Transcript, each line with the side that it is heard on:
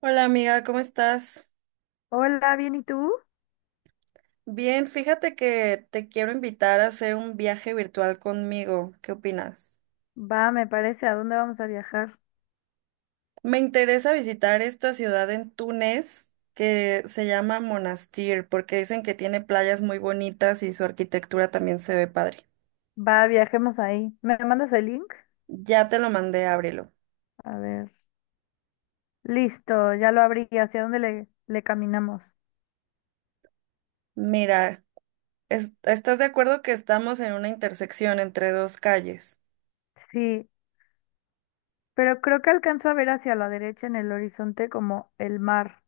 right: Hola amiga, ¿cómo estás?
left: Hola, bien, ¿y tú?
right: Bien, fíjate que te quiero invitar a hacer un viaje virtual conmigo. ¿Qué opinas?
left: Va, me parece, ¿a dónde vamos a viajar?
right: Me interesa visitar esta ciudad en Túnez que se llama Monastir porque dicen que tiene playas muy bonitas y su arquitectura también se ve padre.
left: Va, viajemos ahí. ¿Me mandas el link?
right: Ya te lo mandé, ábrelo.
left: A ver. Listo, ya lo abrí. ¿Hacia dónde le caminamos?
right: Mira, ¿estás de acuerdo que estamos en una intersección entre dos calles?
left: Sí, pero creo que alcanzo a ver hacia la derecha en el horizonte como el mar,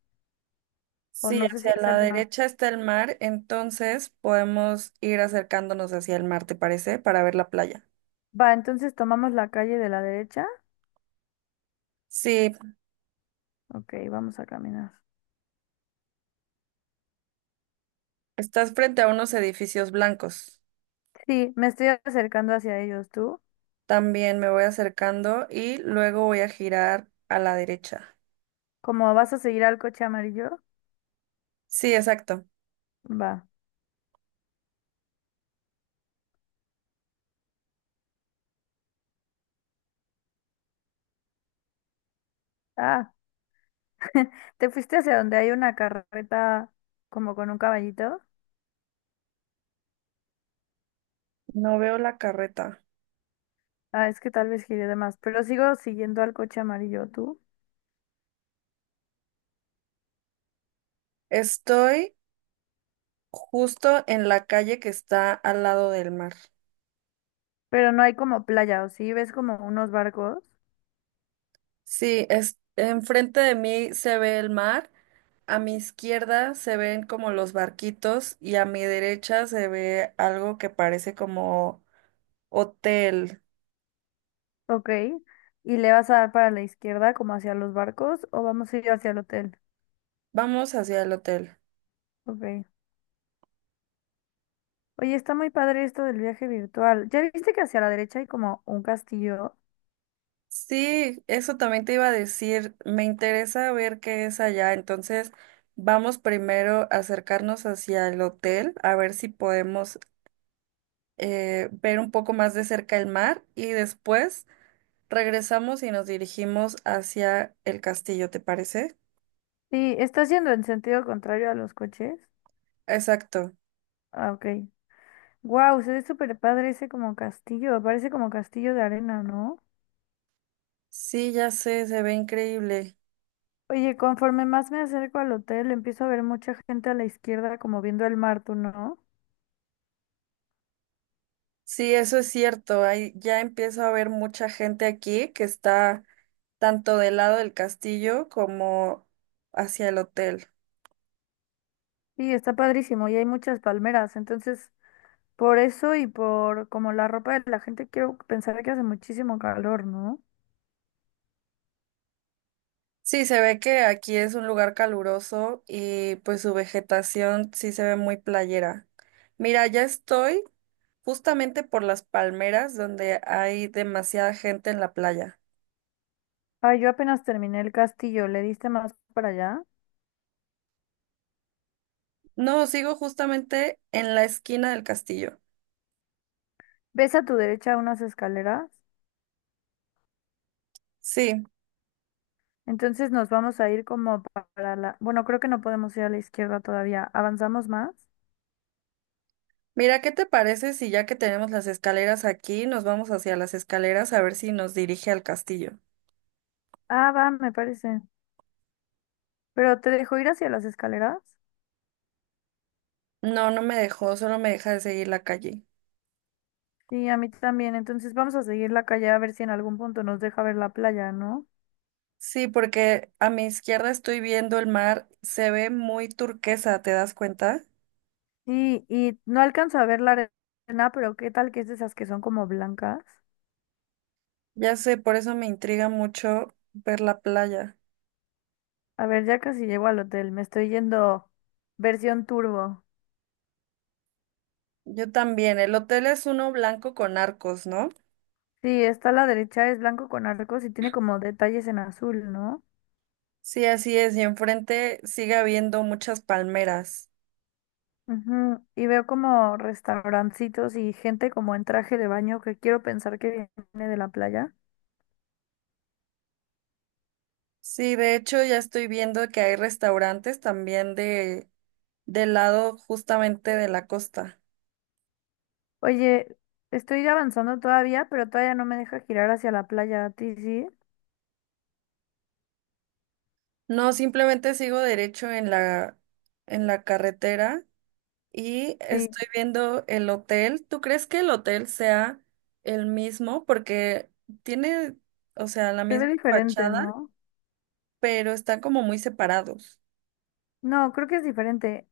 left: o
right: Sí,
left: no sé si
right: hacia
left: es
right: la
left: el mar.
right: derecha está el mar, entonces podemos ir acercándonos hacia el mar, ¿te parece? Para ver la playa.
left: Va, entonces tomamos la calle de la derecha.
right: Sí,
left: Ok, vamos a caminar.
right: estás frente a unos edificios blancos.
left: Sí, me estoy acercando hacia ellos, ¿tú?
right: También me voy acercando y luego voy a girar a la derecha.
left: ¿Cómo vas a seguir al coche amarillo?
right: Sí, exacto.
left: Va. Ah. ¿Te fuiste hacia donde hay una carreta como con un caballito?
right: No veo la carreta.
left: Ah, es que tal vez giré de más, pero sigo siguiendo al coche amarillo tú.
right: Estoy justo en la calle que está al lado del mar.
left: Pero no hay como playa, ¿o sí? ¿Ves como unos barcos?
right: Sí, es, enfrente de mí se ve el mar, a mi izquierda se ven como los barquitos y a mi derecha se ve algo que parece como hotel.
left: Ok. ¿Y le vas a dar para la izquierda como hacia los barcos o vamos a ir hacia el hotel?
right: Vamos hacia el hotel.
left: Ok. Oye, está muy padre esto del viaje virtual. ¿Ya viste que hacia la derecha hay como un castillo?
right: Sí, eso también te iba a decir, me interesa ver qué es allá, entonces vamos primero a acercarnos hacia el hotel, a ver si podemos ver un poco más de cerca el mar y después regresamos y nos dirigimos hacia el castillo, ¿te parece?
left: Sí, está yendo en sentido contrario a los coches.
right: Exacto.
left: Ah, ok. Wow, se ve súper padre ese como castillo. Parece como castillo de arena, ¿no?
right: Sí, ya sé, se ve increíble.
left: Oye, conforme más me acerco al hotel, empiezo a ver mucha gente a la izquierda como viendo el mar, ¿tú no?
right: Sí, eso es cierto. Hay, ya empiezo a ver mucha gente aquí que está tanto del lado del castillo como hacia el hotel.
left: Y está padrísimo y hay muchas palmeras, entonces por eso y por como la ropa de la gente quiero pensar que hace muchísimo calor, ¿no?
right: Sí, se ve que aquí es un lugar caluroso y pues su vegetación sí se ve muy playera. Mira, ya estoy justamente por las palmeras donde hay demasiada gente en la playa.
left: Ah, yo apenas terminé el castillo, ¿le diste más para allá?
right: No, sigo justamente en la esquina del castillo.
left: ¿Ves a tu derecha unas escaleras?
right: Sí,
left: Entonces nos vamos a ir como para la... Bueno, creo que no podemos ir a la izquierda todavía. ¿Avanzamos más?
right: mira, ¿qué te parece si ya que tenemos las escaleras aquí, nos vamos hacia las escaleras a ver si nos dirige al castillo?
left: Ah, va, me parece. ¿Pero te dejo ir hacia las escaleras?
right: No, no me dejó, solo me deja de seguir la calle.
left: Sí, a mí también. Entonces vamos a seguir la calle a ver si en algún punto nos deja ver la playa, ¿no?
right: Sí, porque a mi izquierda estoy viendo el mar, se ve muy turquesa, ¿te das cuenta?
left: Sí, y no alcanzo a ver la arena, pero ¿qué tal que es de esas que son como blancas?
right: Ya sé, por eso me intriga mucho ver la playa.
left: A ver, ya casi llego al hotel. Me estoy yendo versión turbo.
right: Yo también, el hotel es uno blanco con arcos, ¿no?
left: Sí, está a la derecha, es blanco con arcos y tiene como detalles en azul, ¿no?
right: Sí, así es, y enfrente sigue habiendo muchas palmeras.
left: Ujú, y veo como restaurancitos y gente como en traje de baño que quiero pensar que viene de la playa.
right: Sí, de hecho ya estoy viendo que hay restaurantes también de del lado justamente de la costa.
left: Oye, estoy avanzando todavía, pero todavía no me deja girar hacia la playa, ¿a ti sí?
right: No, simplemente sigo derecho en la carretera y
left: Sí,
right: estoy viendo el hotel. ¿Tú crees que el hotel sea el mismo? Porque tiene, o sea, la
left: se ve
right: misma
left: diferente,
right: fachada,
left: ¿no?
right: pero están como muy separados.
left: No, creo que es diferente.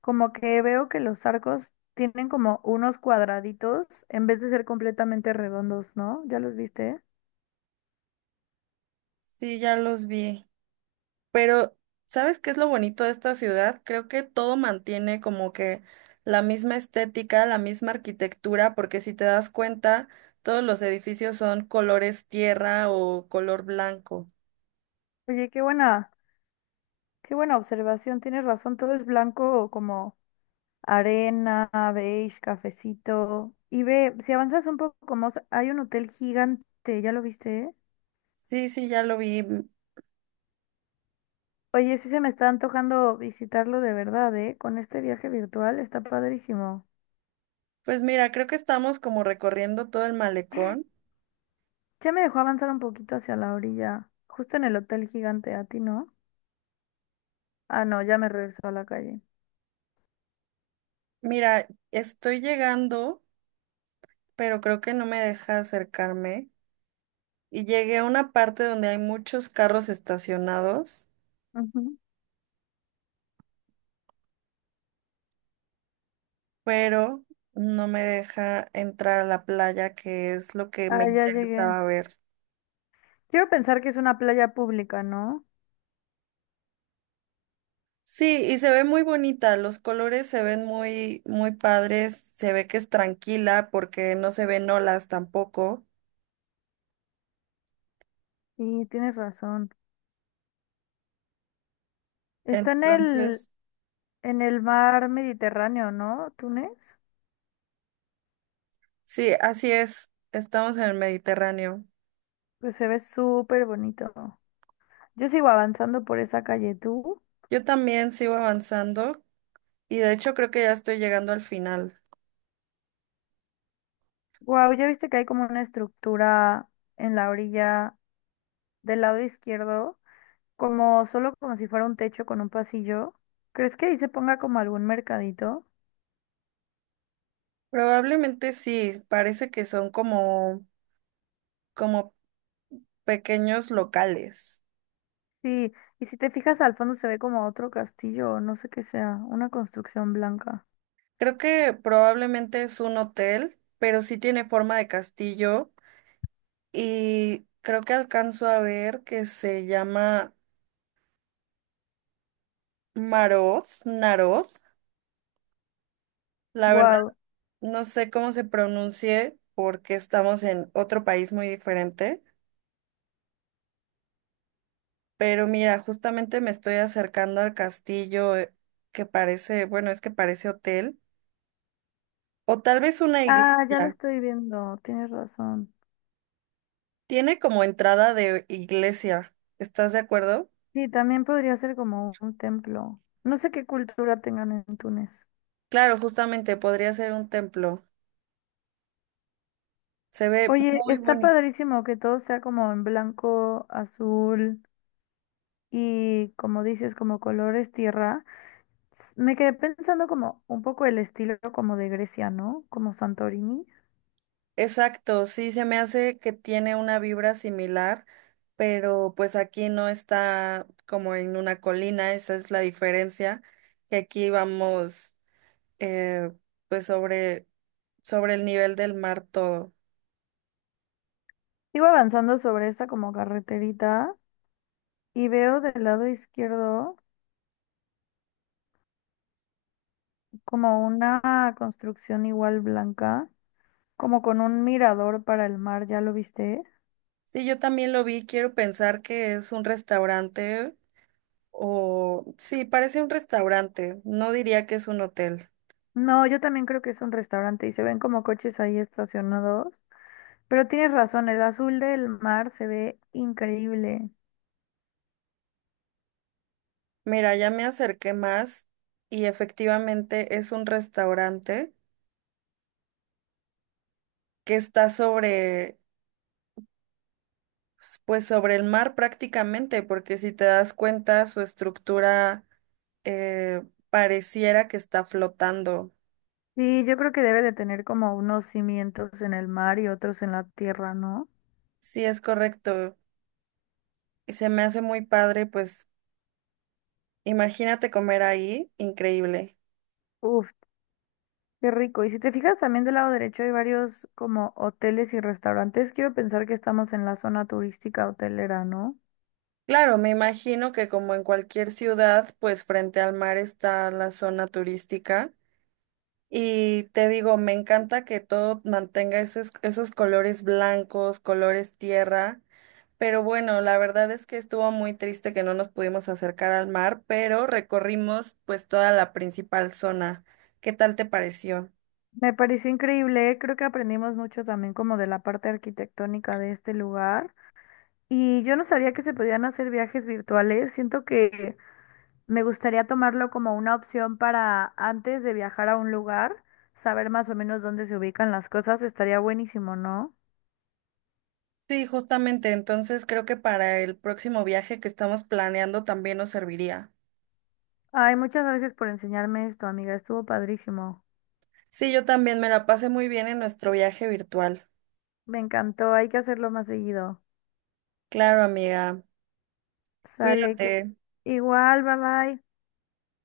left: Como que veo que los arcos tienen como unos cuadraditos en vez de ser completamente redondos, ¿no? ¿Ya los viste?
right: Sí, ya los vi. Pero, ¿sabes qué es lo bonito de esta ciudad? Creo que todo mantiene como que la misma estética, la misma arquitectura, porque si te das cuenta, todos los edificios son colores tierra o color blanco.
left: Oye, qué buena observación. Tienes razón, todo es blanco como arena, beige, cafecito. Y ve, si avanzas un poco más, hay un hotel gigante, ¿ya lo viste? ¿Eh?
right: Sí, ya lo vi.
left: Oye, sí se me está antojando visitarlo de verdad, ¿eh? Con este viaje virtual está padrísimo.
right: Pues mira, creo que estamos como recorriendo todo el malecón.
left: Ya me dejó avanzar un poquito hacia la orilla, justo en el hotel gigante, a ti, ¿no? Ah, no, ya me regresó a la calle.
right: Mira, estoy llegando, pero creo que no me deja acercarme. Y llegué a una parte donde hay muchos carros estacionados,
left: Ujú.
right: pero no me deja entrar a la playa, que es lo que me
left: Ah, ya llegué.
right: interesaba ver.
left: Quiero pensar que es una playa pública, ¿no?
right: Sí, y se ve muy bonita, los colores se ven muy, muy padres, se ve que es tranquila porque no se ven olas tampoco.
left: Sí, tienes razón. Está en
right: Entonces,
left: en el mar Mediterráneo, ¿no? Túnez.
right: sí, así es, estamos en el Mediterráneo.
left: Pues se ve súper bonito. Yo sigo avanzando por esa calle, ¿tú?
right: Yo también sigo avanzando y de hecho creo que ya estoy llegando al final.
left: Wow, ya viste que hay como una estructura en la orilla del lado izquierdo. Como solo como si fuera un techo con un pasillo. ¿Crees que ahí se ponga como algún mercadito?
right: Probablemente sí, parece que son como pequeños locales.
left: Sí, y si te fijas al fondo se ve como otro castillo, no sé qué sea, una construcción blanca.
right: Creo que probablemente es un hotel, pero sí tiene forma de castillo y creo que alcanzo a ver que se llama Maroz, Naroz. La verdad,
left: Wow.
right: no sé cómo se pronuncie porque estamos en otro país muy diferente, pero mira, justamente me estoy acercando al castillo que parece, bueno, es que parece hotel o tal vez una
left: Ah, ya lo
right: iglesia.
left: estoy viendo, tienes razón.
right: Tiene como entrada de iglesia. ¿Estás de acuerdo?
left: Sí, también podría ser como un templo. No sé qué cultura tengan en Túnez.
right: Claro, justamente podría ser un templo. Se ve
left: Oye,
right: muy
left: está
right: bonito.
left: padrísimo que todo sea como en blanco, azul y como dices, como colores tierra. Me quedé pensando como un poco el estilo como de Grecia, ¿no? Como Santorini.
right: Exacto, sí, se me hace que tiene una vibra similar, pero pues aquí no está como en una colina, esa es la diferencia, que aquí vamos eh, pues sobre el nivel del mar todo.
left: Sigo avanzando sobre esa como carreterita y veo del lado izquierdo como una construcción igual blanca, como con un mirador para el mar, ¿ya lo viste?
right: Sí, yo también lo vi, quiero pensar que es un restaurante o sí, parece un restaurante, no diría que es un hotel.
left: No, yo también creo que es un restaurante y se ven como coches ahí estacionados, pero tienes razón, el azul del mar se ve increíble.
right: Mira, ya me acerqué más y efectivamente es un restaurante que está sobre, pues sobre el mar prácticamente, porque si te das cuenta, su estructura eh, pareciera que está flotando.
left: Sí, yo creo que debe de tener como unos cimientos en el mar y otros en la tierra, ¿no?
right: Sí, es correcto. Y se me hace muy padre, pues imagínate comer ahí, increíble.
left: Uf, qué rico. Y si te fijas también del lado derecho hay varios como hoteles y restaurantes. Quiero pensar que estamos en la zona turística hotelera, ¿no?
right: Claro, me imagino que como en cualquier ciudad, pues frente al mar está la zona turística. Y te digo, me encanta que todo mantenga esos colores blancos, colores tierra. Pero bueno, la verdad es que estuvo muy triste que no nos pudimos acercar al mar, pero recorrimos pues toda la principal zona. ¿Qué tal te pareció?
left: Me pareció increíble. Creo que aprendimos mucho también como de la parte arquitectónica de este lugar. Y yo no sabía que se podían hacer viajes virtuales. Siento que me gustaría tomarlo como una opción para antes de viajar a un lugar, saber más o menos dónde se ubican las cosas. Estaría buenísimo, ¿no?
right: Sí, justamente, entonces creo que para el próximo viaje que estamos planeando también nos serviría.
left: Ay, muchas gracias por enseñarme esto, amiga. Estuvo padrísimo.
right: Sí, yo también me la pasé muy bien en nuestro viaje virtual.
left: Me encantó, hay que hacerlo más seguido.
right: Claro, amiga.
left: Sale
right: Cuídate.
left: que... Igual, bye bye.